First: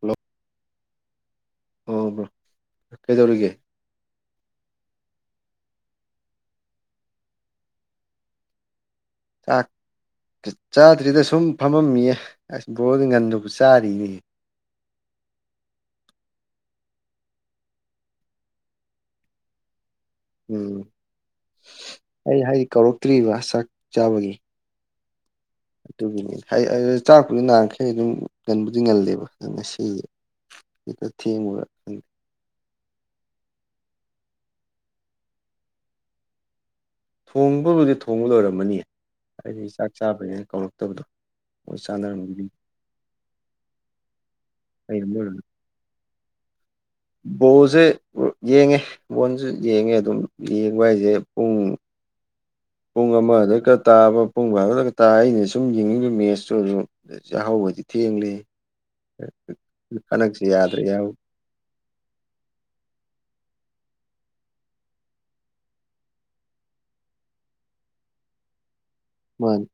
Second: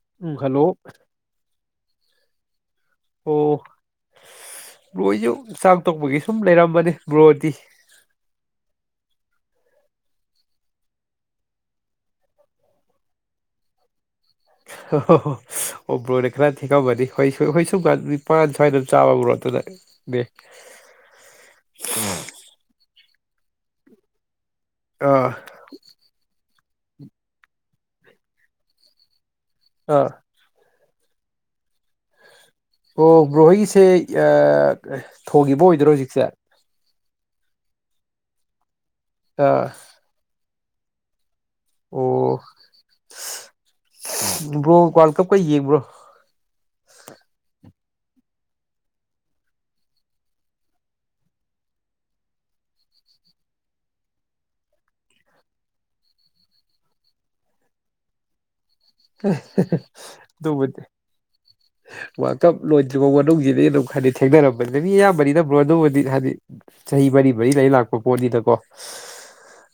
Hello ꯎꯝ hello ꯑꯣ bro ꯀꯩꯗꯧꯔꯤꯒꯦ ꯑꯣ ꯕ꯭ꯔꯣ ꯑꯩꯖꯨ ꯆꯥꯛ ꯇꯣꯛꯄꯒꯤ ꯁꯨꯝ ꯂꯩꯔꯝꯕꯅꯤ ꯕ꯭ꯔꯣꯗꯤ ꯆꯥꯛ ꯆꯥꯗ꯭ꯔꯤꯗ ꯁꯨꯝ ꯐꯝꯃꯝꯃꯤꯌꯦ ꯑꯁ ꯕꯣꯔꯗꯤ ꯉꯟꯅꯕꯨ ꯆꯥꯔꯤꯅꯦ [unintelligible] ꯑꯣ ꯕ꯭ꯔꯣꯅ ꯈꯔ ꯊꯦꯡꯉꯝꯃꯅꯤ ꯍꯣꯏ ꯁꯨꯝ ꯍꯣꯏ ꯁꯨꯝꯀꯥꯟꯗꯗꯤ ꯅꯤꯄꯥꯟ ꯁ꯭ꯋꯥꯏꯗ ꯆꯥꯕꯕ꯭ꯔꯣ ꯑꯗꯨꯅꯅꯦ ꯎꯝ ꯑꯩ ꯍꯥꯏ ꯀꯧꯔꯛꯇ꯭ꯔꯤꯕ ꯆꯥꯛ ꯆꯥꯕꯒꯤ ꯑꯥ ꯑꯗꯨꯒꯤꯅꯤ ꯑꯩ ꯑꯩ ꯆꯥꯛꯄꯨꯗꯤ ꯅꯥꯥꯟꯈꯩ ꯑꯗꯨꯝ ꯉꯟꯕꯨꯗꯤ ꯉꯜꯂꯦꯕ ꯑꯗ ꯉꯁꯤꯁꯦ ꯑꯥ ꯍꯦꯛꯇ ꯊꯦꯡꯕ ꯑꯣ ꯕ꯭ꯔꯣꯍꯣꯏꯒꯤꯁꯦ ꯑꯥ ꯊꯣꯡꯉꯤꯕ ꯑꯣꯏꯗꯣꯏꯔꯣ ꯍꯧꯖꯤꯛꯁꯦ ꯊꯣꯡꯕꯕꯨꯗꯤ ꯊꯣꯡꯕ ꯂꯣꯏꯔꯝꯃꯅꯤ ꯑꯩꯗꯤ ꯆꯥꯛ ꯆꯥꯕꯩꯅꯦ ꯀꯥꯎꯔꯛꯇꯕꯗꯣ ꯑꯣ ꯕ꯭ꯔꯣ ꯑꯩꯅ ꯋꯥꯔꯜ ꯃꯣꯏ ꯀꯞꯀ ꯌꯦꯡꯕ꯭ꯔꯣ ꯕꯣꯜꯁꯦ ꯌꯦꯡꯉꯦ ꯕꯣꯟꯁꯨ ꯌꯦꯡꯉꯦ ꯑꯗꯨꯝ ꯌꯦꯡꯕ ꯍꯥꯏꯁꯦ ꯄꯨꯡ ꯄꯨꯡ ꯑꯃꯗꯀ ꯈꯔꯥ ꯇꯥꯕ ꯄꯨꯡ ꯚꯥꯔꯣꯗꯒ ꯇꯥꯏ ꯑꯩꯅ ꯁꯨꯝ ꯌꯦꯡꯅꯤꯡꯂꯤꯕ ꯃꯦꯠꯁꯇꯨ ꯑꯗꯨꯝ ꯌꯥꯍꯧꯒꯗꯤ ꯊꯦꯡꯂꯦ ꯍꯟꯗꯛꯁꯦ ꯌꯥꯗ꯭ꯔꯦ ꯌꯥꯍꯧ [inaudible] ꯋꯥꯀꯞ ꯂꯣꯏꯗ꯭ꯔꯤꯕꯥꯎ ꯃꯅꯨꯡꯁꯤꯗꯤ ꯑꯗꯨꯝ ꯈꯔꯗꯤ ꯊꯦꯡꯅꯔꯝꯃꯅꯤ ꯃꯤ ꯑꯌꯥꯝꯕꯅꯤ ꯕ꯭ꯔꯣ ꯑꯗꯨꯃꯗꯤ ꯍꯥꯏꯗꯤ ꯆꯍꯤ ꯃꯔꯤ ꯃꯔꯤ ꯂꯩꯔ ꯂꯥꯛꯄ ꯄꯣꯠꯅꯤꯗꯀꯣ ꯃꯥꯅꯤ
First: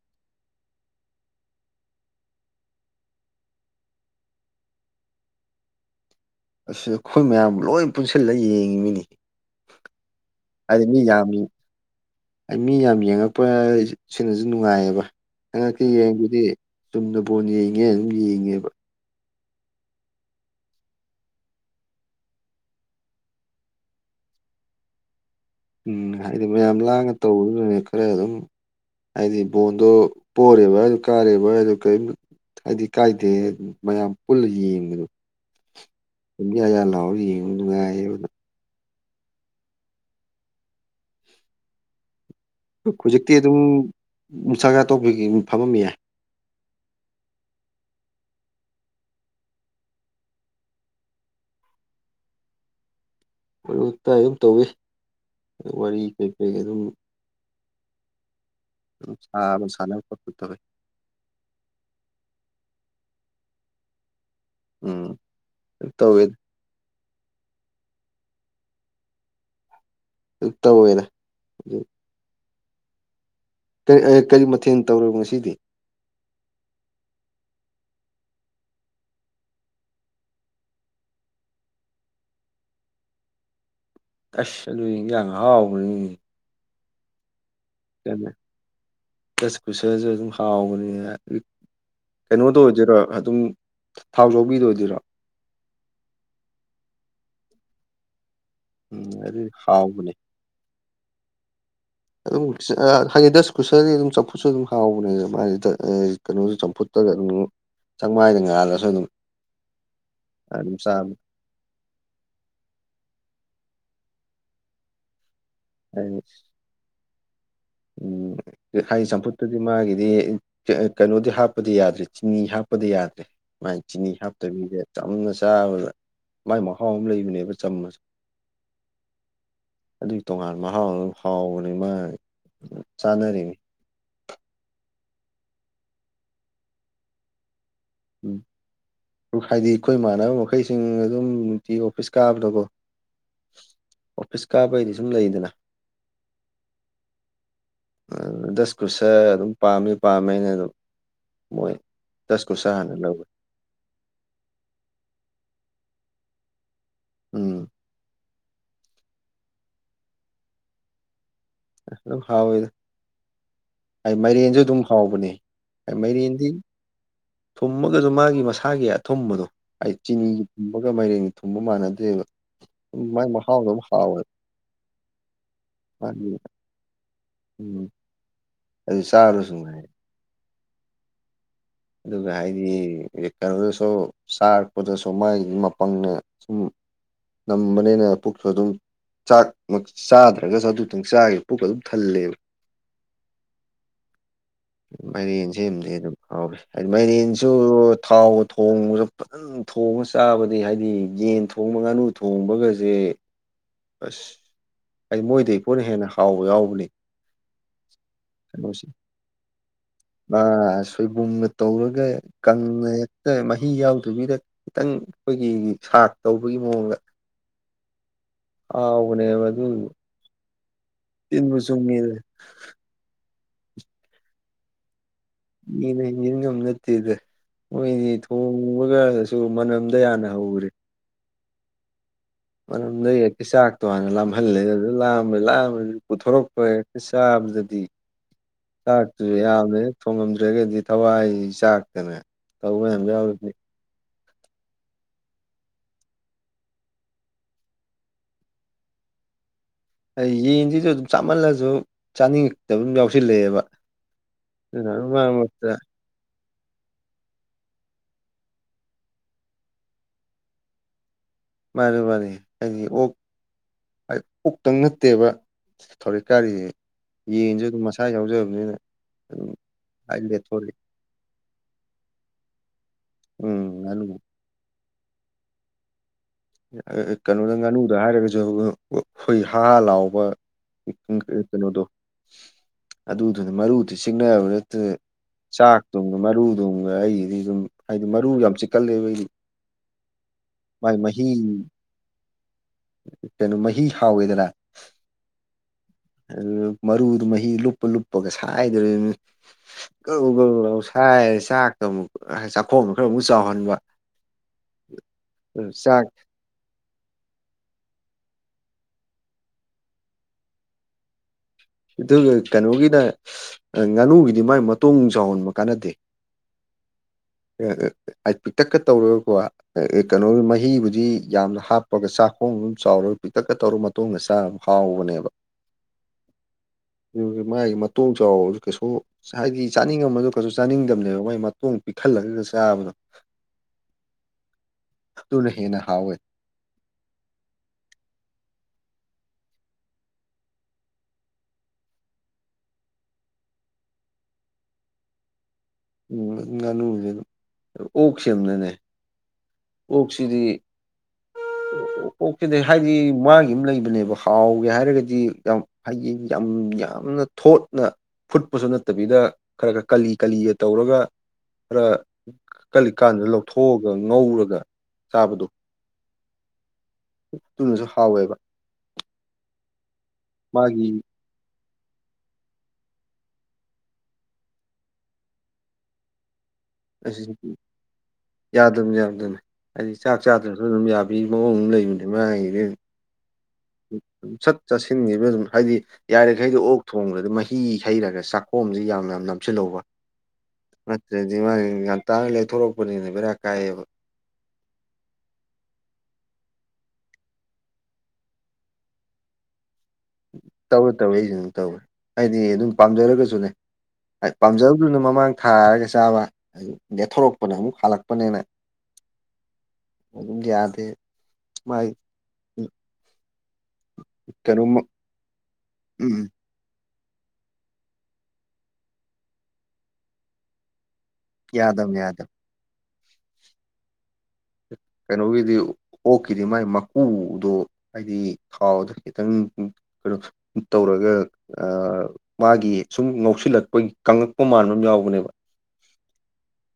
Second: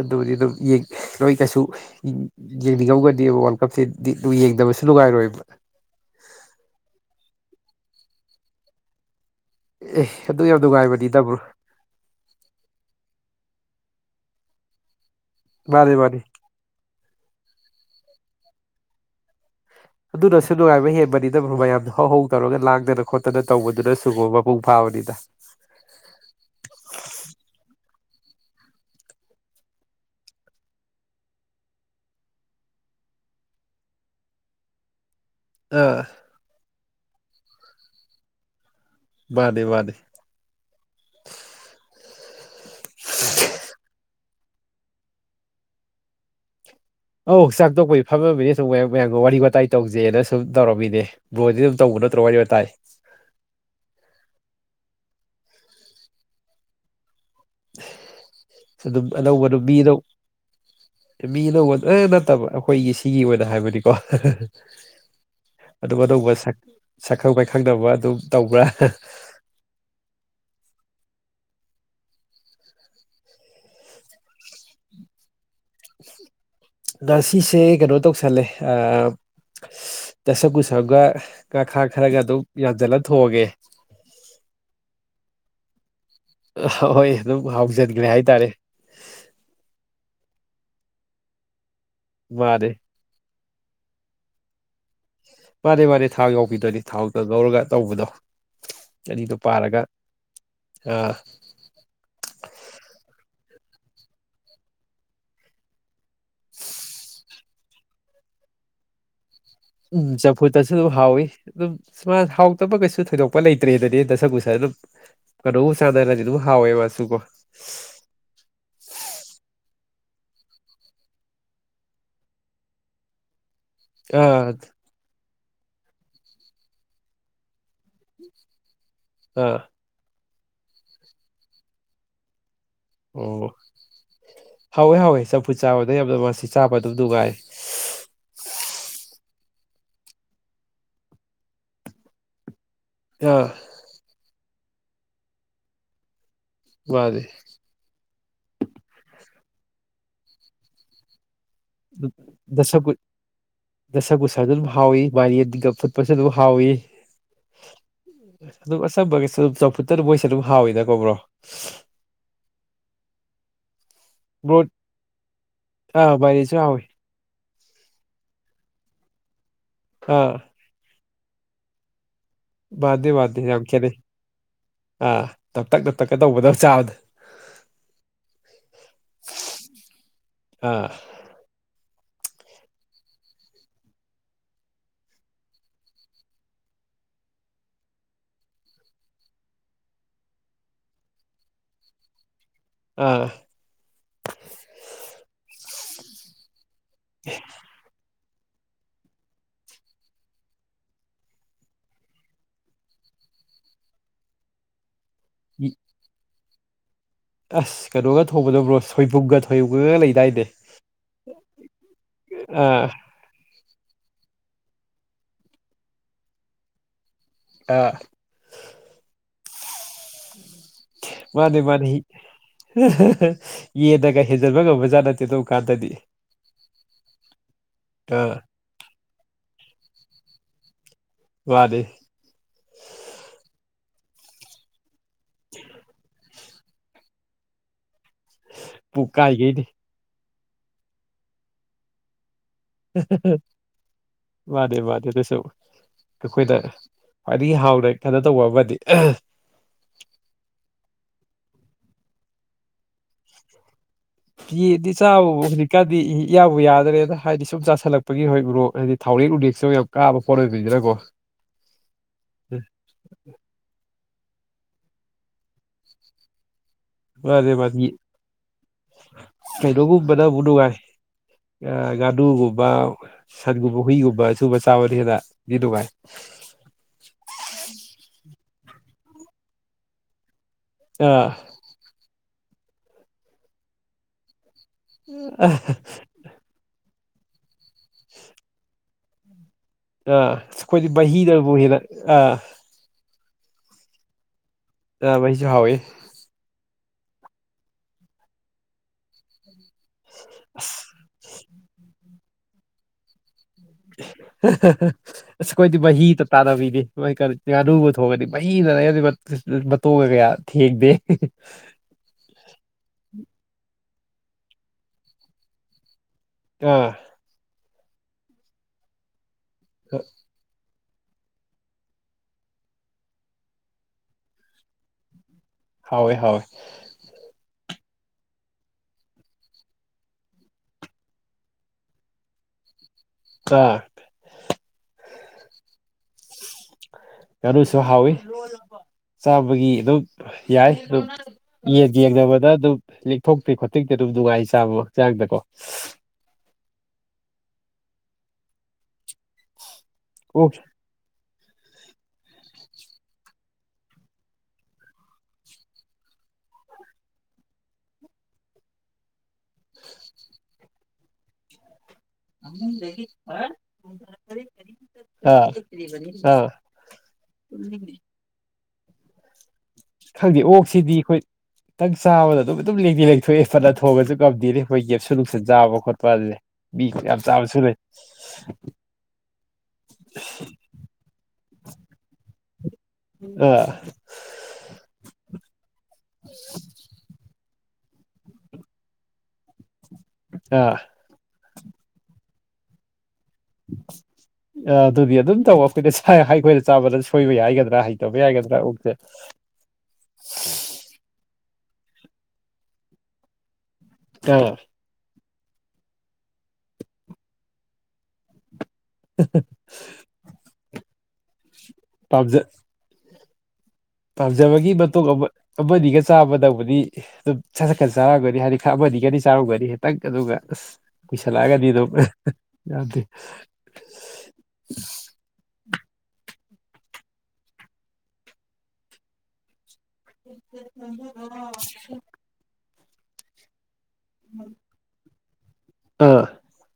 ꯑꯗꯨꯕꯨꯗꯤ ꯑꯗꯨꯝ ꯌꯦꯡ ꯅꯣꯏ ꯀꯩꯁꯨ ꯌꯦꯡꯅꯤꯡꯉꯝꯒꯅꯦꯕ [unintelligible] ꯅꯨꯉꯥꯏꯔꯣꯏꯕ ꯑꯁꯤ ꯑꯩꯈꯣꯏ ꯃꯌꯥꯝ ꯂꯣꯏ ꯄꯨꯟꯁꯤꯜꯂꯒ ꯌꯦꯡꯉꯤꯃꯤꯅꯦ ꯑꯦ ꯑꯗꯨ ꯌꯥꯝ ꯍꯥꯏꯗꯤ ꯅꯨꯡꯉꯥꯏꯕꯅꯤꯗ ꯕ꯭ꯔꯣ ꯃꯤꯌꯥꯝꯃꯤ ꯑꯩ ꯃꯤꯌꯥꯝ ꯌꯦꯡꯉꯛꯄ ꯁꯤꯅꯁꯨ ꯅꯨꯡꯉꯥꯏꯌꯦꯕ ꯍꯟꯗꯛꯀꯤ ꯃꯥꯅꯤ ꯃꯥꯅꯤ ꯌꯦꯡꯕꯗꯤ ꯆꯨꯝꯅ ꯕꯣꯟ ꯌꯦꯡꯉꯦ ꯑꯗꯨꯝ ꯌꯦꯡꯉꯦꯕ ꯑꯗꯨꯅꯁꯨ ꯅꯨꯡꯉꯥꯏꯕ ꯍꯦꯟꯕꯅꯤꯗ ꯕꯔꯣ ꯃꯌꯥꯝꯅ ꯍꯧꯍꯧ ꯇꯧꯔꯒ ꯂꯥꯡꯗꯅ ꯈꯣꯠꯇꯅ ꯇꯧꯕꯗꯨꯅꯁꯨꯀꯣ ꯃꯄꯨꯡ ꯐꯥꯕꯅꯤꯗ ꯎꯝ ꯍꯥꯏꯗꯤ ꯃꯌꯥꯝ ꯂꯥꯡꯉ ꯇꯧꯕꯗꯨꯗꯨꯅꯦ ꯈꯔ ꯑꯗꯨꯝ ꯍꯥꯏꯗꯤ ꯕꯣꯟꯗꯣ ꯄꯣꯔꯦꯕ ꯀꯥꯔꯦꯕ ꯍꯥꯏꯗꯨ ꯀꯔꯤꯝ ꯍꯥꯏꯗꯤ ꯀꯥꯏꯗꯦ ꯃꯌꯥꯝ ꯄꯨꯜꯂ ꯌꯦꯡꯕꯗꯣ ꯑꯥ ꯌꯥꯌꯥ ꯂꯥꯎꯔ ꯌꯦꯡꯕ ꯅꯨꯡꯉꯥꯏꯌꯦꯕꯗꯨꯝ ꯋꯥꯗꯦ ꯋꯥꯗꯦ ꯍꯧꯖꯤꯛꯇꯤ ꯑꯗꯨꯝ ꯆꯥꯛꯆꯥ ꯇꫭꯛꯄꯒꯤ ꯐꯝꯃꯃꯤꯌꯦ꯫ ꯑꯧ ꯆꯥꯛ ꯇꯣꯛꯄ ꯐꯝꯃꯃꯤꯅꯤ ꯁꯨꯝ ꯃꯌꯥꯝꯒ ꯋꯥꯔꯤ ꯋꯥꯇꯥꯏ ꯇꯧꯖꯦꯅ ꯁꯨꯝ ꯇꯧꯔꯝꯃꯤꯅꯦ ꯕ꯭ꯔꯣꯗꯤ ꯑꯗꯨꯝ ꯇꯧꯕ ꯅꯠꯇ꯭ꯔꯣ ꯋꯥꯔꯤ ꯋꯥꯇꯥꯏ ꯋꯥꯔꯤ ꯋꯥꯇꯥꯏ ꯑꯗꯨꯝ ꯇꯧꯋꯤ ꯋꯥꯔꯤ ꯀꯩꯀꯩ ꯑꯗꯨꯝ ꯑꯗꯨꯝ ꯑꯅꯧꯕ ꯁꯥꯕ ꯅꯨꯄꯤꯗꯣ ꯁꯥꯟꯅꯕ ꯈꯣꯠꯄ ꯇꯧꯋꯤ ꯃꯤ ꯑꯅꯧꯕ ꯑ ꯅꯠꯇꯕ ꯑꯩꯈꯣꯏꯒꯤ ꯁꯤꯒꯤ ꯑꯣꯏꯅ ꯍꯥꯏꯕꯅꯤꯀꯣ ꯎꯝ ꯑꯗꯨꯝ ꯑꯅꯧꯕ ꯁꯛ ꯁꯛꯈꯪ ꯃꯥꯏꯈꯪꯅꯕ ꯑꯗꯨꯝ ꯇꯧꯕ꯭ꯔꯥ꯫ ꯇꯧꯏꯅ ꯑꯦ ꯑꯦ ꯀꯔꯤ ꯀꯔꯤ ꯃꯊꯦꯜ ꯇꯧꯔꯕ ꯉꯁꯤꯗꯤ ꯉꯁꯤꯁꯦ ꯀꯩꯅꯣ ꯇꯧꯁꯜꯂꯦ ꯑ ꯗꯁꯀꯨꯁꯒ ꯉꯥꯈꯥ ꯈꯔꯒ ꯑꯗꯨꯝ ꯌꯥꯟꯁꯤꯜꯂ ꯊꯣꯛꯉꯦ ꯑꯁ ꯑꯗꯨꯨꯗꯤ ꯏꯟꯖꯥꯡ ꯑꯍꯥꯎꯕꯅꯤꯅꯦ ꯍꯣꯏ ꯑꯗꯨꯝ ꯍꯥꯎꯖꯒꯦ ꯌꯥꯝꯅ ꯗꯁꯀꯨꯁꯁꯨ ꯑꯗꯨꯝ ꯍꯥꯎꯕꯅꯤꯍꯦ ꯀꯩꯅꯣ ꯗꯣ ꯃꯥꯅꯦ ꯑꯣꯏꯗꯣꯏꯔꯥ ꯑꯗꯨꯝ ꯊꯥꯎ ꯌꯥꯎꯕꯤꯗꯣꯏꯔꯣ ꯃꯥꯅꯦ ꯃꯥꯅꯦ ꯊꯥꯎ ꯌꯎꯕꯤꯗꯨꯅꯤ ꯊꯥꯎꯗ ꯉꯧꯔꯒ ꯇꯧꯕꯗꯣ ꯎꯝ ꯑꯅꯤꯗꯣ ꯑꯗꯨ ꯄꯥꯔꯒ ꯍꯥꯎꯕꯅꯦ ꯑꯥ ꯑꯗꯨꯝ ꯍꯥꯏꯗꯤ ꯗꯁ ꯀꯨꯁꯔꯗꯤ ꯑꯗꯨꯝ ꯆꯝꯐꯨꯠꯁꯨ ꯑꯗꯨꯝ ꯍꯥꯎꯕꯅꯦꯅ ꯀꯩꯅꯣꯁꯨ ꯆꯝꯐꯨꯠꯇꯒ ꯑꯗꯨꯝ ꯆꯥꯡꯃꯥꯏꯗ ꯉꯥꯜꯂꯁꯨ ꯑꯗꯨꯝ ꯎꯝ ꯑꯗꯨꯝ ꯆꯝꯐꯨꯠꯇꯁꯨ ꯗꯨꯝ ꯆꯥꯕ ꯍꯥꯎꯏ ꯑꯗꯨꯝ ꯁꯨꯃꯥꯏ ꯍꯥꯎꯇꯕ ꯀꯩꯁꯨ ꯊꯣꯏꯗꯣꯛꯄ ꯂꯩꯇ꯭ꯔꯦꯗꯗꯤ ꯗꯁꯀꯨꯁꯥ ꯑꯗꯨꯝ ꯀꯅꯣꯕꯨ ꯆꯥꯅꯔꯗꯤ ꯑꯗꯨꯝ ꯍꯥꯎꯑꯦꯕ ꯃꯥꯁꯨ ꯀꯣ ꯎꯝ ꯍꯥꯏꯗꯤ ꯆꯝꯐꯨꯠꯇꯨꯗꯤ ꯃꯥꯒꯤꯗꯤ ꯀꯩꯅꯣꯗꯤ ꯍꯥꯞꯄꯗꯤ ꯌꯥꯗꯔꯤ ꯆꯤꯅꯤ ꯍꯥꯞꯄꯗꯤ ꯌꯥꯗꯔꯤ ꯃꯥꯏ ꯆꯤꯅꯤ ꯑꯥ ꯍꯥꯞꯇꯕꯤꯗ ꯆꯝꯅ ꯆꯥꯕꯗ ꯃꯥꯏ ꯃꯍꯥꯎ ꯑꯃ ꯂꯩꯕꯅꯦꯕ ꯆꯝꯝꯕꯁꯦ ꯑꯥ ꯑꯗꯨꯒꯤ ꯇꯣꯉꯥꯟ ꯃꯍꯥꯎ ꯑꯃ ꯍꯥꯎꯕꯅꯤ ꯃꯥꯒꯤ ꯑꯣ ꯍꯥꯎꯋꯦ ꯍꯥꯎꯋꯦ ꯆꯝꯐꯨꯠ ꯆꯥꯕꯗ ꯌꯥꯝꯅ ꯃꯁꯤ ꯆꯥꯕ ꯑꯗꯨꯝ ꯅꯨꯡꯉꯥꯏ ꯎꯝ ꯍꯥꯏꯗꯤ ꯑꯩꯈꯣꯏ ꯏꯃꯥꯟꯅꯕ ꯃꯈꯩꯁꯤꯡ ꯑꯗꯨꯝ ꯅꯨꯡꯇꯤ ꯑꯣꯐꯤꯁ ꯀꯥꯕꯗꯀꯣ [unintelligible] ꯑꯣꯐꯤꯁ ꯀꯥꯕꯩꯗꯤ ꯁꯨꯝ ꯂꯩꯗꯅ ꯃꯥꯅꯤ ꯑ ꯗꯁꯀꯨꯁ ꯑꯗꯨꯝ ꯄꯥꯝꯃꯤ ꯄꯥꯝꯃꯦ ꯍꯥꯏꯅ ꯑꯗꯨꯝ ꯃꯣꯏ ꯑ ꯗꯁ ꯀꯨꯁꯔ ꯍꯥꯟꯅ ꯗꯁꯀꯨꯠ ꯂꯧꯋꯦ ꯗꯁꯀꯨꯁꯁꯨ ꯑꯗꯨꯝ ꯍꯥꯎꯋꯤ ꯃꯥꯏꯔꯦꯟꯒ ꯐꯨꯠꯄꯁꯨ ꯑꯗꯨꯝ ꯍꯥꯎꯏ ꯎꯝ ꯑꯗꯨꯝ ꯑꯆꯝꯕꯒꯤꯁꯨ ꯑꯗꯨꯝ ꯆꯝꯐꯨꯠꯇ ꯑꯗꯨ ꯃꯣꯏꯁꯨ ꯑꯗꯨꯝ ꯍꯥꯎꯋꯤꯅꯀꯣ ꯕ꯭ꯔꯣ ꯑ ꯑꯗꯨꯝ ꯍꯥꯎꯏꯗ ꯕ꯭ꯔꯣ ꯃꯥꯏꯔꯦꯟꯁꯨ ꯑꯗꯨꯝ ꯍꯥꯎꯕꯅꯦ ꯑꯥ ꯃꯥꯏꯔꯦꯟꯗꯤ ꯃꯥꯏꯔꯦꯟꯁꯨ ꯍꯥꯎꯋꯤ ꯊꯨꯝꯃꯒꯁꯨ ꯃꯥꯒꯤ ꯃꯁꯥꯒꯤ ꯑꯊꯨꯝꯕꯗꯣ ꯍꯥꯏꯗꯤ ꯑꯥ ꯆꯤꯅꯤꯒꯤ ꯊꯨꯝꯕꯒ ꯃꯥꯏꯔꯦꯡꯒ ꯊꯨꯝꯕ ꯃꯥꯟꯅꯗ꯭ꯔꯦꯕ ꯃꯥꯟꯅꯗꯦ ꯃꯥꯟꯅꯗꯦ ꯌꯥꯝ ꯈꯦꯠꯅꯩ ꯑꯥ ꯅꯞꯇꯛ ꯅꯞꯇꯛꯀ ꯃꯥꯒꯤ ꯇꯧꯕꯗꯧ ꯆꯥꯕꯗ ꯎꯝ ꯑꯗꯨ ꯆꯥꯔꯁꯨꯉꯥꯏ ꯑꯥ ꯑꯗꯨꯒ ꯍꯥꯏꯗꯤ ꯀꯩꯅꯣꯗꯁꯨ ꯆꯥꯔꯛꯄꯗꯁꯨ ꯃꯥꯒꯤ ꯃꯄꯪꯅ ꯁꯨꯝ ꯇꯝꯕꯅꯦꯅ ꯄꯨꯛꯁꯨ ꯑꯗꯨꯝ ꯆꯥꯛ ꯃꯛ ꯆꯥꯗ꯭ꯔꯒꯁꯨ ꯑꯗꯨꯇꯪ ꯆꯥꯒꯤ ꯄꯨꯛ ꯑꯗꯨꯝ ꯊꯜꯂꯦꯕ ꯑꯥ ꯃꯥꯏꯔꯦꯟ ꯁꯤꯃꯗꯤ ꯑꯗꯨꯝ ꯍꯥꯎꯔꯦ ꯍꯥꯏꯗꯤ ꯃꯥꯏꯔꯦꯟꯁꯨ ꯊꯥꯎ ꯊꯣꯡꯕꯗꫭ ꯐꯖꯅꯥ ꯊꯣꯡꯉꯥ ꯆꯥꯕꯗꯤ ꯍꯥꯏꯗꯤ ꯌꯦꯟ ꯊꯣꯡꯕ ꯉꯥꯅꯨ ꯊꯣꯡꯕꯒꯁꯦ꯫ ꯑꯁ ꯑꯩ ꯃꯣꯏꯗꯤ ꯑꯩ ꯏ ꯄꯣꯠꯅ ꯍꯦꯟꯅ ꯍꯥꯎꯕ ꯌꯥꯎꯕꯅꯤ ꯑꯁ ꯀꯩꯅꯣꯒ ꯊꯣꯡꯕꯗꯣ ꯕ꯭ꯔꯣ ꯁꫭꯏꯕꯨꯝꯒ ꯊꯣꯏ [unintelligible] ꯂꯩ ꯃꯥ ꯁꯣꯏꯒꯨꯝꯒ ꯇꯧꯔꯒ ꯀꯪꯅ ꯑꯥ ꯍꯦꯛ ꯃꯍꯤ ꯌꯥꯎꯗꯕꯤꯗ ꯈꯤꯇꯪ ꯑꯩꯈꯣꯏꯒꯤ ꯁꯥꯛ ꯇꯧꯕꯒꯤ ꯃꯑꯣꯡꯗ ꯑ ꯍꯥꯎꯕꯅꯦꯕ ꯑꯗꯨꯗꯨ ꯃꯥꯅꯦ ꯃꯥꯅꯦ ꯌꯦꯟꯅꯒ ꯍꯦꯟꯖꯟꯕ ꯉꯕꯖꯥꯅꯠꯇꯦꯗꯣ ꯃꯤꯅ ꯍꯦꯟꯖꯤꯟꯉꯝ ꯅꯠꯇꯦꯗ ꯃꯣꯏꯗꯤ ꯑꯥ ꯊꯣꯡ ꯎꯕꯀꯥꯟꯗꯁꯨ ꯃꯅꯝꯗꯩ ꯍꯥꯟꯅ ꯍꯩꯔꯦ ꯋꯥꯗꯦ ꯃꯅꯝꯗꯒꯤ ꯍꯦꯛꯇ ꯆꯥꯛꯇꯣ ꯍꯥꯟꯅ ꯂꯥꯝꯍꯜꯂꯦ ꯑꯗꯨ ꯂꯥꯝꯃ ꯂꯥꯝꯃꯦ ꯄꯨꯊꯣꯔꯛꯄ ꯄꯁꯥꯕꯗꯗꯤ ꯄꯨꯛ ꯁꯥꯥꯇ ꯀꯥꯏꯒꯩꯅꯤ ꯌꯥꯃꯦ ꯊꯣꯡꯉꯝꯗ꯭ꯔꯒꯗꯤ ꯊꯋꯥꯏ ꯆꯥꯛꯇꯅꯦ ꯋꯥꯗꯦ ꯋꯥꯗꯦ ꯀꯩꯁꯨ ꯑꯩꯈꯣꯏꯅ ꯈ꯭ꯋꯥꯏꯗꯒꯤ ꯍꯥꯎꯅ ꯀꯩꯅꯣ ꯇꯧꯕ ꯑꯃꯗꯤ [inaudible] ꯌꯦꯟꯁꯤꯁꯨ ꯑꯗꯨꯝ ꯆꯥꯝꯃꯜꯂꯁꯨ ꯆꯥꯅꯤꯡꯉꯛꯇꯕ ꯑꯗꯨꯝ ꯌꯥꯎꯁꯤꯜꯂꯛꯑꯦꯕ ꯑꯗꯨꯅ ꯌꯦꯟꯗꯤ ꯆꯥꯕꯥ ꯃꯔꯛ ꯃꯔꯛꯇ ꯍꯧꯖꯤꯛꯀꯟꯗꯤ ꯏ [inaudible] ꯏꯌꯥꯕꯨ ꯌꯥꯗꯔꯦꯗ ꯍꯥꯏꯗꯤ ꯁꯨꯝ ꯆꯥꯥꯁꯜꯂꯛꯄꯒꯤ ꯍꯣꯏꯕꯨ꯭ꯔꯣ ꯍꯥꯏꯗꯤ ꯊꯥꯎꯔꯦꯛ ꯎꯔꯦꯛꯁꯨ ꯌꯥꯝ ꯀꯥꯕ ꯄꯣꯠ ꯑꯣꯏꯕꯅꯤꯗꯅꯀꯣ ꯃꯥꯅꯤ ꯃꯥꯅꯤ ꯍꯥꯏꯗꯤ ꯑꯣꯛ ꯑꯩ ꯑꯣꯛꯇꯪ ꯅꯠꯇꯦꯕ ꯊꯧꯔꯤꯛ ꯀꯥꯔꯤꯁꯦ ꯃꯥꯅꯦ ꯌꯦꯟꯁꯨ ꯑꯗꯨꯝ ꯃꯥꯅꯤ ꯃꯁꯥꯒꯤ ꯌꯥꯎꯖꯕꯅꯤꯅ ꯑꯗꯨꯝ ꯍꯥꯏꯗꯤ ꯂꯦꯛꯊꯣꯛꯂꯛꯑꯦ ꯉꯥꯅꯨꯀꯨꯝꯕ ꯎꯝ ꯁꯟꯀꯨꯝꯕ ꯉꯥꯅꯨ ꯍꯨꯏꯀꯨꯝꯕ ꯁꯨꯕ ꯆꯥꯕꯗꯤ ꯍꯦꯗꯗꯤꯗꯨꯒꯥꯏ [inaudible] ꯀꯩꯅꯣꯅꯦ ꯉꯥꯅꯨꯗ ꯍꯥꯏꯔꯒꯁꯨ ꯈꯣꯏꯒꯤ ꯍꯥ ꯍꯥ ꯂꯥꯎꯕ ꯑꯥ ꯀꯩꯅꯣꯗꯣ ꯑꯗꯨꯗꯨꯅ ꯃꯔꯨꯗꯤ ꯆꯤꯛꯅꯕꯗ ꯆꯥꯛꯇꯨꯝꯒ ꯃꯔꯨꯗꯨꯝꯒ ꯑꯩꯒꯤꯗꯤ ꯑꯗꯨꯝ ꯍꯥꯏꯗꯤ ꯃꯔꯨ ꯌꯥꯝ ꯆꯤꯛꯀꯜꯂꯦꯕ ꯑꯩꯗꯤ ꯑꯥ ꯑꯩꯈꯣꯏꯗꯤ ꯃꯥꯒꯤ ꯃꯍꯤ ꯕꯍꯤꯅꯕꯨ ꯍꯦꯟꯅ ꯑꯥ ꯀꯩꯅꯣ ꯃꯍꯤ ꯍꯥꯎꯋꯦꯗꯅ ꯉꯥ ꯃꯍꯤꯁꯨ ꯍꯥꯎꯏꯤ ꯑꯗꯨ ꯃꯔꯨꯗꯨ ꯃꯍꯤ ꯂꯨꯞꯄ ꯂꯨꯞꯄꯒ ꯁꯥꯏꯇꯧꯔꯤꯝꯅꯤ ꯀꯧ ꯀꯧ ꯂꯥꯎ ꯑꯁ ꯁꯥꯏꯔꯒ ꯆꯥꯛꯇ ꯑꯃꯨꯛ ꯆꯥꯛꯈꯣꯡꯗꯣ ꯈꯔ ꯑꯃꯨꯛ ꯆꯥꯎꯍꯟꯕ ꯑꯁ ꯑꯗꯨ ꯈꯣꯏꯗꯤ ꯆꯥꯛ ꯃꯍꯤꯗ ꯇꯥꯟꯅꯕꯤꯅꯤ ꯃꯣꯏ ꯉꯥꯅꯨꯕꯨ ꯊꯣꯡꯉꯗꯤ ꯃꯍꯤꯗꯅꯦ ꯃꯇꯣꯡꯒ ꯀꯌꯥ ꯊꯦꯡꯗꯦ ꯑꯗꯨꯒ ꯀꯩꯅꯣꯒꯤꯅ ꯉꯥꯅꯨꯒꯤꯗꯤ ꯃꯥꯏ ꯃꯇꯣꯡ ꯆꯥꯎꯍꯟꯕ ꯀꯥꯟꯅꯗꯦ [unintelligible] ꯄꯤꯛꯇꯛꯀ ꯇꯧꯔꯒꯀꯣ ꯀꯩꯅꯣ ꯃꯍꯤꯕꯨꯗꯤ ꯌꯥꯝꯅ ꯍꯥꯞꯄꯒ ꯆꯥꯛꯈꯣꯝ ꯑꯃ ꯆꯥꯎꯔꯒ ꯄꯤꯛꯇꯛꯀ ꯇꯧꯔ ꯃꯇꯣꯡꯒ ꯆꯥꯕꯗꯨ ꯍꯥꯎꯕꯅꯦꯕ ꯍꯥꯎꯋꯦ ꯍꯥꯎꯋꯦ ꯑꯗꯨ ꯃꯥꯒꯤ ꯃꯇꯣꯡ ꯆꯥꯎꯕꯗꯨ ꯀꯩꯁꯣ ꯍꯥꯏꯗꯤ ꯆꯥꯅꯤꯡꯉꯝꯃꯁꯨ ꯀꯩꯁꯨ ꯆꯥꯅꯤꯡꯗꯕꯅꯦꯕ ꯃꯒꯤ ꯃꯇꯣꯡ ꯄꯤꯛꯍꯜꯂꯒ ꯆꯥꯕꯗꯣ ꯑꯥ ꯑꯗꯨꯅ ꯍꯦꯟꯅ ꯍꯥꯎꯋꯦ ꯉꯥꯅꯨꯁꯨ ꯍꯥꯎꯋꯤ ꯆꯥꯕꯒꯤ ꯑꯗꯨꯝ ꯌꯥꯏ ꯑꯗꯨꯝ ꯌꯦꯟ ꯌꯦꯡꯅꯉꯕꯗ ꯑꯗꯨꯝ ꯂꯤꯛꯊꯣꯛꯇꯦ ꯈꯣꯠꯇꯤꯛꯇꯦ ꯑꯗꯨꯝ ꯅꯨꯡꯉꯥꯏ ꯆꯥꯕ ꯍꯛꯆꯥꯡꯗꯀꯣ ꯎꯝ ꯉꯥꯅꯨꯁꯦ ꯑꯗꯨꯝ ꯑꯣꯛ ꯁꯦꯝꯅꯅꯦ ꯑꯣꯛꯁꯤꯗꯤ ꯑꯣꯛ ꯑꯣꯀꯗꯤꯅꯦ ꯍꯥꯏꯗꯤ ꯃꯥꯒꯤ ꯑꯃ ꯂꯩꯕꯅꯦꯕ ꯍꯥꯎꯒꯦ ꯍꯥꯏꯔꯒꯗꯤ ꯌꯥꯝ ꯍꯥꯏꯌꯦꯡ ꯌꯥꯝ ꯌꯥꯝꯅ ꯊꯣꯠꯅ ꯐꯨꯠꯄꯁꯨ ꯅꯠꯇꯕꯤꯗ ꯈꯔ ꯈꯔ ꯀꯂꯤ ꯀꯂꯤ ꯇꯧꯔꯒ ꯈꯔ ꯀꯂꯤꯀꯥꯟꯗ ꯂꯧꯊꯣꯛꯑꯒ ꯉꯧꯔꯒ ꯆꯥꯕꯗꯣ ꯑꯥ ꯑꯥ ꯇꯨꯅꯁꯨ ꯍꯥꯎꯋꯦꯕ ꯈꯪꯗꯦ ꯃꯥꯒꯤ ꯑꯣꯛꯁꯤꯗꯤ ꯑꯩꯈꯣꯏ ꯗꯛ ꯆꯥꯕꯗ ꯑꯗꯨꯝ ꯑꯗꯨꯝ ꯂꯦꯡꯗꯤ ꯂꯦꯡꯊꯣꯛꯑꯦ ꯐꯅ ꯊꯣꯡꯉꯁꯨ ꯉꯝꯗꯦꯅꯦ ꯑꯩꯈꯣꯏ ꯒꯦꯞꯁꯨ ꯅꯨꯡꯁꯟ ꯆꯥꯕ ꯈꯣꯠꯄ ꯑꯗꯨꯗꯤ ꯑꯁꯤ ꯌꯥꯗꯕꯅꯤ ꯌꯥꯗꯕꯅꯤ ꯍꯥꯏꯗꯤ ꯆꯥꯛ ꯆꯥꯗꯕ ꯑꯗꯨ ꯑꯗꯨꯝ ꯌꯥꯕꯤ ꯃꯑꯣꯡ ꯂꯩꯕꯅꯦ ꯃꯥꯥꯒꯤꯗꯤ ꯑ ꯁꯠ ꯆꯥꯁꯤꯟꯈꯤꯕꯗ ꯑꯗꯨꯝ ꯍꯥꯏꯗꯤ ꯌꯥꯔꯤꯈꯩꯗꯤ ꯑꯣꯛ ꯊꯣꯡꯈ꯭ꯔꯗꯤ ꯃꯍꯩ ꯍꯤ ꯍꯩꯔꯒ ꯆꯥꯛꯈꯣꯝꯁꯤ ꯌꯥꯝ ꯌꯥꯝ ꯅꯝꯁꯤꯜꯂꯣꯕ ꯑ ꯅꯠꯇ꯭ꯔꯗꯤ ꯃꯥꯒꯤꯗꯤ ꯉꯟꯇꯥꯅ ꯂꯦꯛꯊꯣꯔꯛꯄꯅꯤꯅ ꯕꯦꯔꯥ ꯀꯥꯌꯦꯕ ꯑ ꯑꯗꯨꯗꯤ ꯑꯗꯨꯝ ꯇꯧ ꯑꯩꯈꯣꯏꯗꯤ ꯑꯩꯈꯣꯏꯅ ꯆꯥꯕꯗ ꯁꯣꯏꯕꯩ ꯍꯥꯏꯒꯗ꯭ꯔꯥ ꯍꯩꯇꯕꯩ ꯍꯥꯏꯒꯗ꯭ꯔꯥ ꯑꯣꯛꯁꯦ ꯇꯧꯏ ꯇꯧꯏ ꯑꯩꯁꯨ ꯑꯗꯨꯝ ꯇꯧꯏ ꯍꯥꯏꯗꯤ ꯑꯗꯨꯝ ꯄꯥꯝꯖꯔꯒꯁꯨꯅꯦ ꯑꯥ ꯄꯥꯝꯖ ꯑꯗꯨꯅ ꯃꯃꯥꯡ ꯊꯥꯔꯒ ꯆꯥꯕ ꯂꯦꯊꯣꯔꯛꯄꯅ ꯑꯃꯨꯛ ꯍꯜꯂꯛꯄꯅꯦꯅ ꯌꯥꯗꯦ ꯃꯥꯏ ꯇꯞꯖꯩ [unintelligible] ꯀꯩꯅꯣ ꯄꯥꯝꯖꯕꯒꯤ ꯃꯇꯨꯡ ꯑꯃꯗꯤꯒ ꯎꯝ ꯆꯥꯕꯗꯕꯨꯗꯤ ꯑꯗꯨꯝ ꯁꯠ ꯁꯠ ꯈꯠ ꯆꯔꯨꯒꯅꯤ ꯍꯥꯏꯗꯤ ꯈꯛꯕꯅꯤꯒꯗꯤ ꯆꯥꯔꯨꯒꯅꯤ ꯍꯦꯛꯇꯪ ꯑꯗꯨꯒ ꯑꯁ ꯀꯨꯁꯜꯂꯛꯑꯒꯗꯤ ꯑꯗꯨꯝ ꯌꯥꯗꯕꯅꯦ ꯌꯥꯗꯕꯅꯦ ꯌꯥꯗꯦ ꯀꯩꯅꯣꯒꯤꯗꯤ ꯑꯣꯛꯀꯤꯗꯤ ꯃꯥꯏ ꯃꯀꯨꯗꯣ ꯍꯥꯏꯗꯤ ꯈꯥꯎꯗ ꯈꯤꯇꯪ ꯀꯩꯅꯣ ꯇꯧꯔꯒ ꯃꯥꯒꯤ ꯁꯨꯝ ꯉꯧꯁꯤꯜꯂꯛꯄꯒꯤ ꯀꯪꯂꯪꯉꯛꯄ ꯃꯥꯟꯕ ꯑꯃ ꯌꯥꯎꯕꯅꯦꯕ ꯑꯥ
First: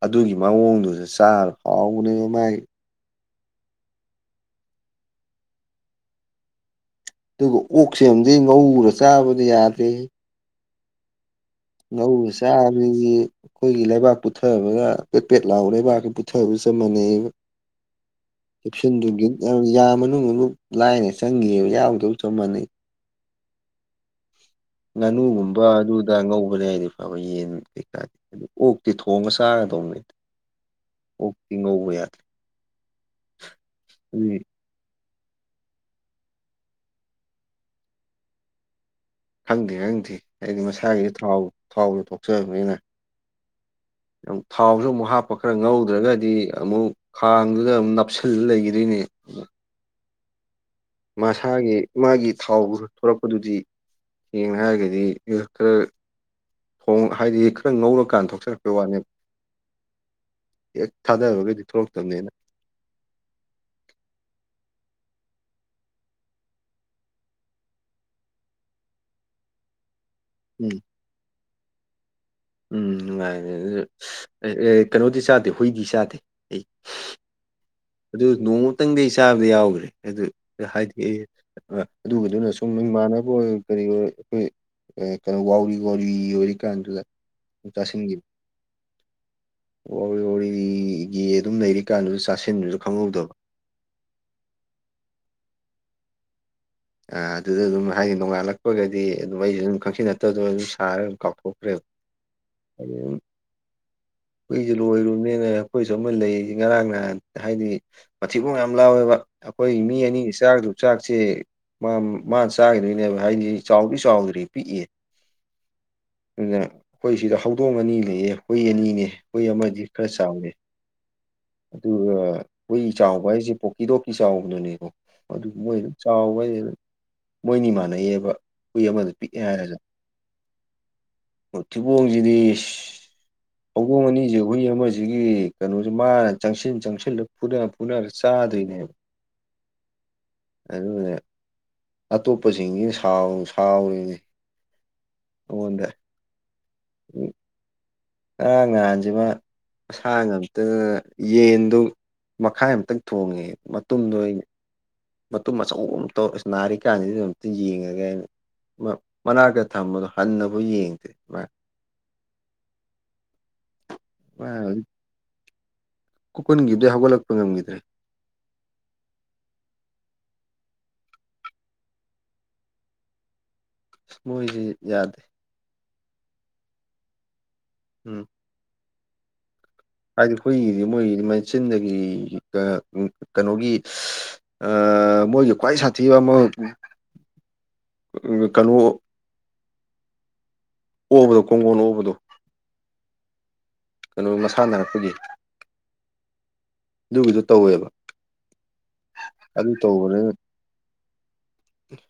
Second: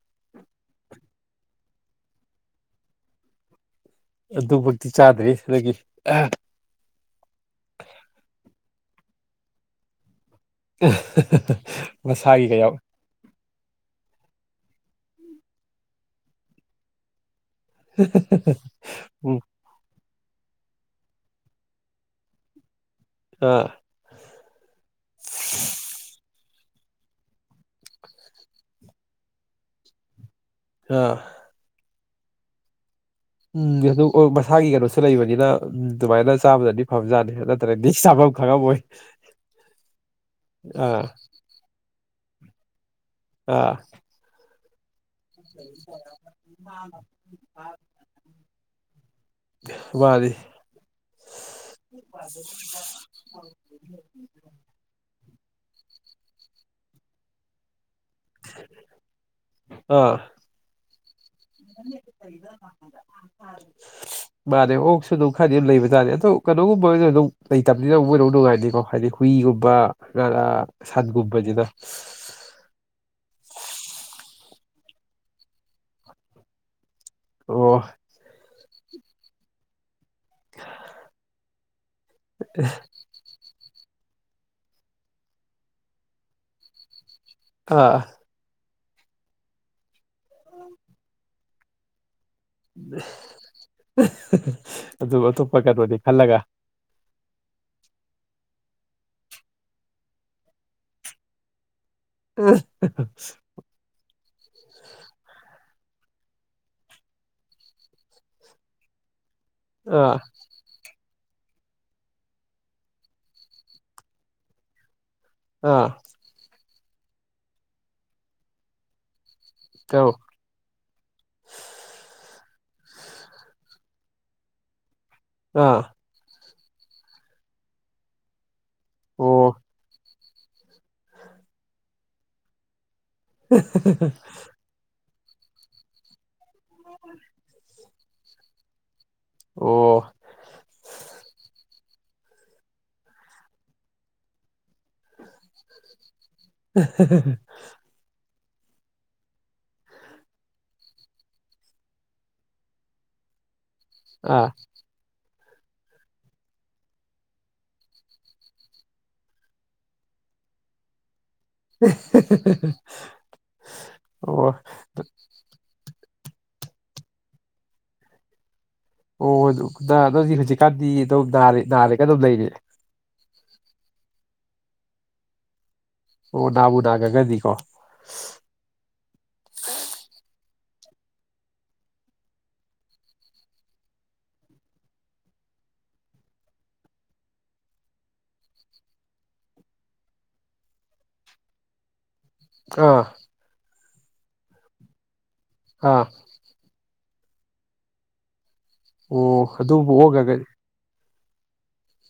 ꯑꯗꯨꯒꯤ ꯃꯑꯣꯡꯗꯨꯗ ꯆꯥꯔ ꯍꯥꯎꯕꯅꯦꯕ ꯃꯥꯏ ꯑꯗꯨꯃꯛꯇꯤ ꯆꯥꯗ꯭ꯔꯤ ꯑꯗꯒꯤ ꯑꯗꯨꯒ ꯑꯣꯛꯁꯦꯝꯗꯤ ꯉꯧꯔ ꯆꯥꯕꯗꯤ ꯌꯥꯗꯦ ꯑ [unintelligible] ꯉꯧꯔ ꯆꯥꯕꯤꯅꯤ ꯑꯩꯈꯣꯏꯒꯤ ꯂꯩꯕꯥꯛ ꯄꯨꯊꯕꯒ ꯄꯦꯄꯦꯠ ꯂꯥꯎꯑꯣ ꯂꯩꯕꯥꯛꯁ ꯄꯨꯊꯕꯒ ꯆꯞ ꯃꯥꯟꯅꯩꯑꯕ ꯁꯟꯗꯨꯒꯤ ꯎꯝ ꯌꯥꯝ ꯌꯥꯝꯕꯅꯦ ꯂꯥꯏꯅ ꯆꯪꯉꯑꯕ ꯌꯥꯎꯗꯧ ꯆꯞ ꯃꯥꯟꯅꯩ ꯑꯥ ꯉꯥꯅꯨꯒꯨꯝꯕ ꯑꯗꯨꯗ ꯉꯧꯕꯅꯦ ꯍꯥꯏꯗꯤ ꯐꯕ ꯌꯦꯟ ꯀꯩꯀꯥꯗꯤ ꯑꯗꯨ ꯑꯣꯛꯇꯤ ꯊꯣꯡꯉ ꯆꯥꯒꯗꯧꯅꯤ ꯑ [unintelligible] ꯑꯣꯛꯇꯤ ꯉꯧꯕ ꯌꯥ ꯎꯝꯕꯁꯒꯤꯒꯔꯣꯁꯦ ꯂꯩꯕꯅꯤꯅ ꯎꯝ ꯑꯗꯨꯃꯥꯏꯅ ꯆꯥꯕꯗꯗꯤ ꯐꯕꯖꯥꯠꯅꯤ ꯅꯠꯇ꯭ꯔꯒꯗꯤ ꯆꯥꯐꯝ ꯈꯪꯉꯝꯃꯣꯏ ꯈꯪꯗꯦ ꯈꯪꯗꯦ ꯍꯥꯏꯗꯤ ꯑꯥ ꯃꯁꯥꯒꯤ ꯊꯥꯎ ꯊꯥꯎꯗꯣ ꯊꯣꯛꯆꯕꯅꯤꯅ ꯑꯥ [unintelligible] ꯊꯥꯎꯁꯨ ꯑꯃꯨꯛ ꯍꯥꯞꯄ ꯈꯔ ꯉꯧꯗ꯭ꯔꯒꯗꯤ ꯑꯃꯨꯛ ꯈꯥꯡꯗꯨꯗ ꯑꯃꯛ ꯅꯞꯁꯤꯜꯂ ꯂꯩꯈꯤꯗꯣꯏꯅꯦ ꯋꯥꯗꯤ ꯃꯁꯥꯒꯤ ꯃꯥꯒꯤ ꯊꯥꯎ ꯊꯣꯛꯂꯛꯄꯗꯨꯗꯤ ꯌꯦꯡꯅ ꯍꯥꯏꯔꯒꯗꯤ ꯈꯔ ꯊꯣꯡ ꯍꯥꯏꯗꯤ ꯈꯔ ꯉꯧꯔꯀꯥꯟ ꯊꯣꯛꯣꯡ ꯀꯀ ꯋꯥꯅꯤ ꯑꯥ ꯌꯦ [inaudible] [inaudible] ꯃꯥꯅꯦ ꯑꯣꯁꯨ ꯑꯗꯨꯝ ꯈꯔꯗꯤ ꯑꯗꯨꯝ ꯂꯩꯕ ꯇꯥꯔꯦ ꯑꯗꯣ ꯀꯩꯅꯣꯒꯕ ꯑꯣꯏꯅ ꯑꯗꯨꯝ ꯂꯩꯇꯕꯅꯤꯅ ꯃꯣꯏꯅꯣ ꯅꯨꯡꯉꯥꯏꯅꯤꯀꯣ ꯍꯥꯏꯗꯤ ꯍꯨꯏꯒꯨꯝꯕ ꯉꯥꯔ ꯎꯝ ꯁꯟꯒꯨꯝꯕꯁꯤꯗ ꯎꯝ ꯅꯨꯡꯉꯥꯏꯔꯦ ꯑꯗꯨ ꯑꯦ ꯀꯩꯅꯣꯗꯤ ꯆꯥꯗꯦ ꯍꯨꯏꯗꯤ ꯆꯥꯗꯦ ꯑꯩ ꯑꯣ ꯑꯗꯨ ꯅꯣꯡꯃꯇꯪꯗꯤ ꯑꯩ ꯆꯥꯕꯗ ꯌꯥꯎꯈ꯭ꯔꯦ ꯑꯗꯨ ꯍꯥꯏꯗꯣꯛꯑ ꯑꯗꯨꯒꯗꯨꯅ ꯁꯨꯝ ꯏꯃꯥꯟꯅꯕ ꯑꯣꯏ ꯀꯔꯤ ꯑꯣꯏ ꯍꯈꯣꯏ ꯀꯩꯅꯣ ꯋꯥꯎꯔꯤ ꯋꯥꯎꯔꯤ ꯑꯣꯏꯔꯤ ꯀꯥꯟꯗꯨꯗ ꯑꯥ ꯆꯥꯁꯤꯟꯈꯤꯕ ꯑꯣ ꯑꯣꯒꯤ ꯑꯗꯨꯝ ꯂꯩꯔꯤ ꯀꯥꯟꯗꯨꯁꯨ ꯆꯥꯁꯤꯟꯗ ꯑꯗꯨ ꯑꯇꯣꯞꯄ ꯀꯩꯅꯣꯗꯤ ꯈꯜꯂꯒ꯫ ꯑꯗꯨꯗ ꯑꯗꯨꯝ ꯍꯥꯏꯗꯤ ꯅꯣꯡꯉꯥꯜꯂꯛꯄꯒꯗꯤ ꯑꯗꯨꯝ ꯑꯩꯁꯨ ꯑꯗꯨꯝ ꯈꯪꯁꯤꯟꯅꯠꯇꯕꯗ ꯑꯗꯨꯝ ꯁꯥꯔꯒ ꯑꯗꯨꯝ ꯀꯥꯎꯊꯣꯛꯈ꯭ꯔꯦꯕ ꯑꯗꯨ [unintelligible] ꯀꯨꯏꯁꯦ ꯂꯣꯏꯔꯨꯅꯤꯅ ꯑꯩꯈꯣꯏꯁꯨ ꯑꯃ ꯂꯩꯔꯤꯁ ꯉꯔꯥꯡ ꯅꯍꯥꯟ ꯍꯥꯏꯗꯤ ꯃꯊꯤꯕꯣꯡ ꯌꯥꯝ ꯂꯥꯎꯋꯦꯕ ꯑꯩꯈꯣꯏ ꯃꯤ ꯑꯥ ꯑꯅꯤꯒꯤ ꯆꯥꯛꯁꯨ ꯆꯥꯛꯁꯤꯦ ꯃꯥ ꯃꯥ ꯆꯥꯈꯤꯗꯣꯏꯅꯦꯕ ꯍꯥꯏꯗꯤ ꯆꯥꯎꯗꯤ ꯆꯥꯎꯗ꯭ꯔꯤ ꯄꯤꯛꯑꯦ ꯑꯥ ꯑꯗꯨꯅ ꯍꯈꯣꯏ ꯁꯤꯗ ꯍꯧꯗꯣꯡ ꯑꯅꯤ ꯂꯩꯑꯦ ꯍꯨꯏ ꯑꯅꯤꯅꯦ ꯍꯨꯏ ꯑꯃꯗꯤ ꯀꯧ ꯈꯔ ꯆꯥꯎꯋꯦ ꯑꯗꯨꯒ ꯍꯨꯏ ꯆꯥꯎꯕ ꯍꯥꯏꯁꯦ ꯄꯣꯛꯀꯤꯗꯣꯛꯀꯤ ꯆꯥꯎꯕꯗꯨꯅꯦ ꯑꯗꯨ ꯑꯥ ꯃꯣꯏ ꯫ ꯆꯥꯎꯕ ꯍꯥꯏꯁꯤ ꯗꯨꯝ ꯃꯤꯗꯤ ꯃꯥꯟꯅꯩꯌꯦꯕ ꯍꯨꯏ ꯑꯃꯗ ꯑꯣ ꯄꯤꯛꯑꯦ ꯍꯥꯏꯔꯒ꯫ ꯃꯊꯤꯕꯣꯡꯁꯤꯗꯤ ꯍꯧꯗꯣꯡ ꯑꯅꯤꯁꯤ ꯍꯨꯏ ꯑꯃꯥ ꯁꯤꯒꯤ ꯀꯩꯅꯣꯁ‌ꯦ ꯃꯥꯅ ꯆꯪꯁꯤꯟ ꯆꯪꯁꯤꯜꯂꯒ ꯐꯨꯅꯔ ꯐꯨꯅꯔ ꯆꯥꯗ꯭ꯣꯏꯅꯦꯕ ꯑꯣ ꯅ ꯑꯇꯣꯞꯄꯁꯤꯡꯁꯤꯅ ꯁꯥꯎꯔꯤꯅꯤ [unintelligible] [unintelligible] ꯉꯔꯥꯡ ꯉꯍꯥꯟꯁꯤꯃ ꯑꯁꯥ ꯉꯝꯛꯇ‌ꯗꯅ ꯌꯦꯟꯗꯣ ꯃꯈꯥꯏ ꯑꯝꯇꯪ ꯊꯣꯡꯉꯦ ꯃꯇꯨꯝꯗꯣ ꯑꯩꯅ ꯑꯥ ꯃꯇꯨꯝ ꯑꯆꯧ ꯑꯃ ꯇꯧ ꯑꯁ ꯅꯥꯔꯤ ꯀꯥꯟꯖꯤꯗ ꯑꯝꯇ ꯌꯦꯡꯉꯒꯅ ꯃꯥ ꯃꯅꯥꯛꯇ ꯊꯝꯕꯗꯣ ꯍꯟꯅꯕꯥꯎ ꯌꯦꯡꯗꯦ ꯃꯥ ꯑꯣ ꯀꯨꯟꯒꯤꯕꯗꯩ ꯍꯧꯒꯠꯂꯛꯄ ꯉꯝꯈꯤꯗ꯭ꯔꯦ ꯑꯣ ꯑꯗꯨ ꯅꯥꯔ ꯍꯧꯖꯤꯛꯀꯥꯟꯗꯤ ꯑꯗꫭꯝ ꯅꯥꯔꯒ ꯑꯗꯨꯝ ꯂꯩꯔ‌ꯦ ꯑ ꯃꯣꯏꯁꯤ ꯌꯥꯗ꯭ꯔꯤ ꯑꯣ ꯅꯥꯕꯨ ꯅꯥꯒꯟꯒ꯭ꯔꯗꯤꯀꯣ ꯎꯝ ꯍꯥꯏꯗꯤ ꯍꯨꯏꯒꯤꯗꯤ ꯃꯣꯏꯒꯤ ꯃꯆꯤꯟꯗꯒꯤꯒ ꯀꯅꯣꯒꯤ ꯑꯥ ꯃꯣꯏꯒꯤ ꯈ꯭ꯋꯥꯏ ꯁꯥꯊꯤꯕ ꯑꯃ ꯀꯩꯅꯣ ꯑꯣꯕꯗꯣ ꯀꯣꯡꯒꯣꯟ ꯑꯣꯕꯗꯣ ꯈ꯭ꯔ ꯀꯩꯅꯣ ꯃꯁꯥꯟꯅꯔꯛꯄꯒꯤ ꯑꯥ ꯑꯗꯨꯒꯤꯗꯣ ꯇꯧꯋꯦꯕ ꯑꯣ ꯑꯗꯨ ꯑꯗꯨꯕꯨ ꯇꯧꯕꯅꯤꯅ ꯋꯣꯒꯒꯩ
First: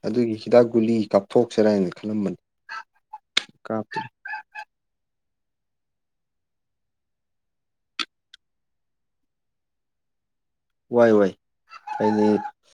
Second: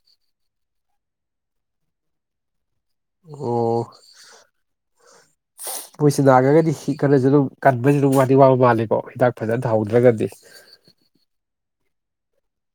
ꯑꯗꯨꯒꯤ ꯍꯤꯗꯥꯛ ꯒꯨꯂꯤ ꯀꯥꯞꯊꯣꯛꯁꯔꯥ ꯍꯥꯏꯅ ꯈꯜꯂꯝꯕꯅꯤ ꯑꯣ ꯀꯥꯞꯇ꯭ꯔ‌ꯦ [unintelligible] ꯃꯣꯏꯁꯤ ꯅꯥꯉꯒꯗꯤ ꯀꯩꯅꯣꯁꯨ ꯑꯗꯨꯝ ꯀꯟꯕꯁꯨ ꯑꯗꯨꯝ ꯋꯥ ꯋꯥꯕ ꯃꯥꯜꯂꯤꯀꯣ ꯍꯤꯗꯥꯛ ꯐꯖꯅꯍꯧꯗ꯭ꯔꯒꯗꯤ ꯋꯥꯏ ꯋꯥꯏ ꯍꯥꯏꯗꯤ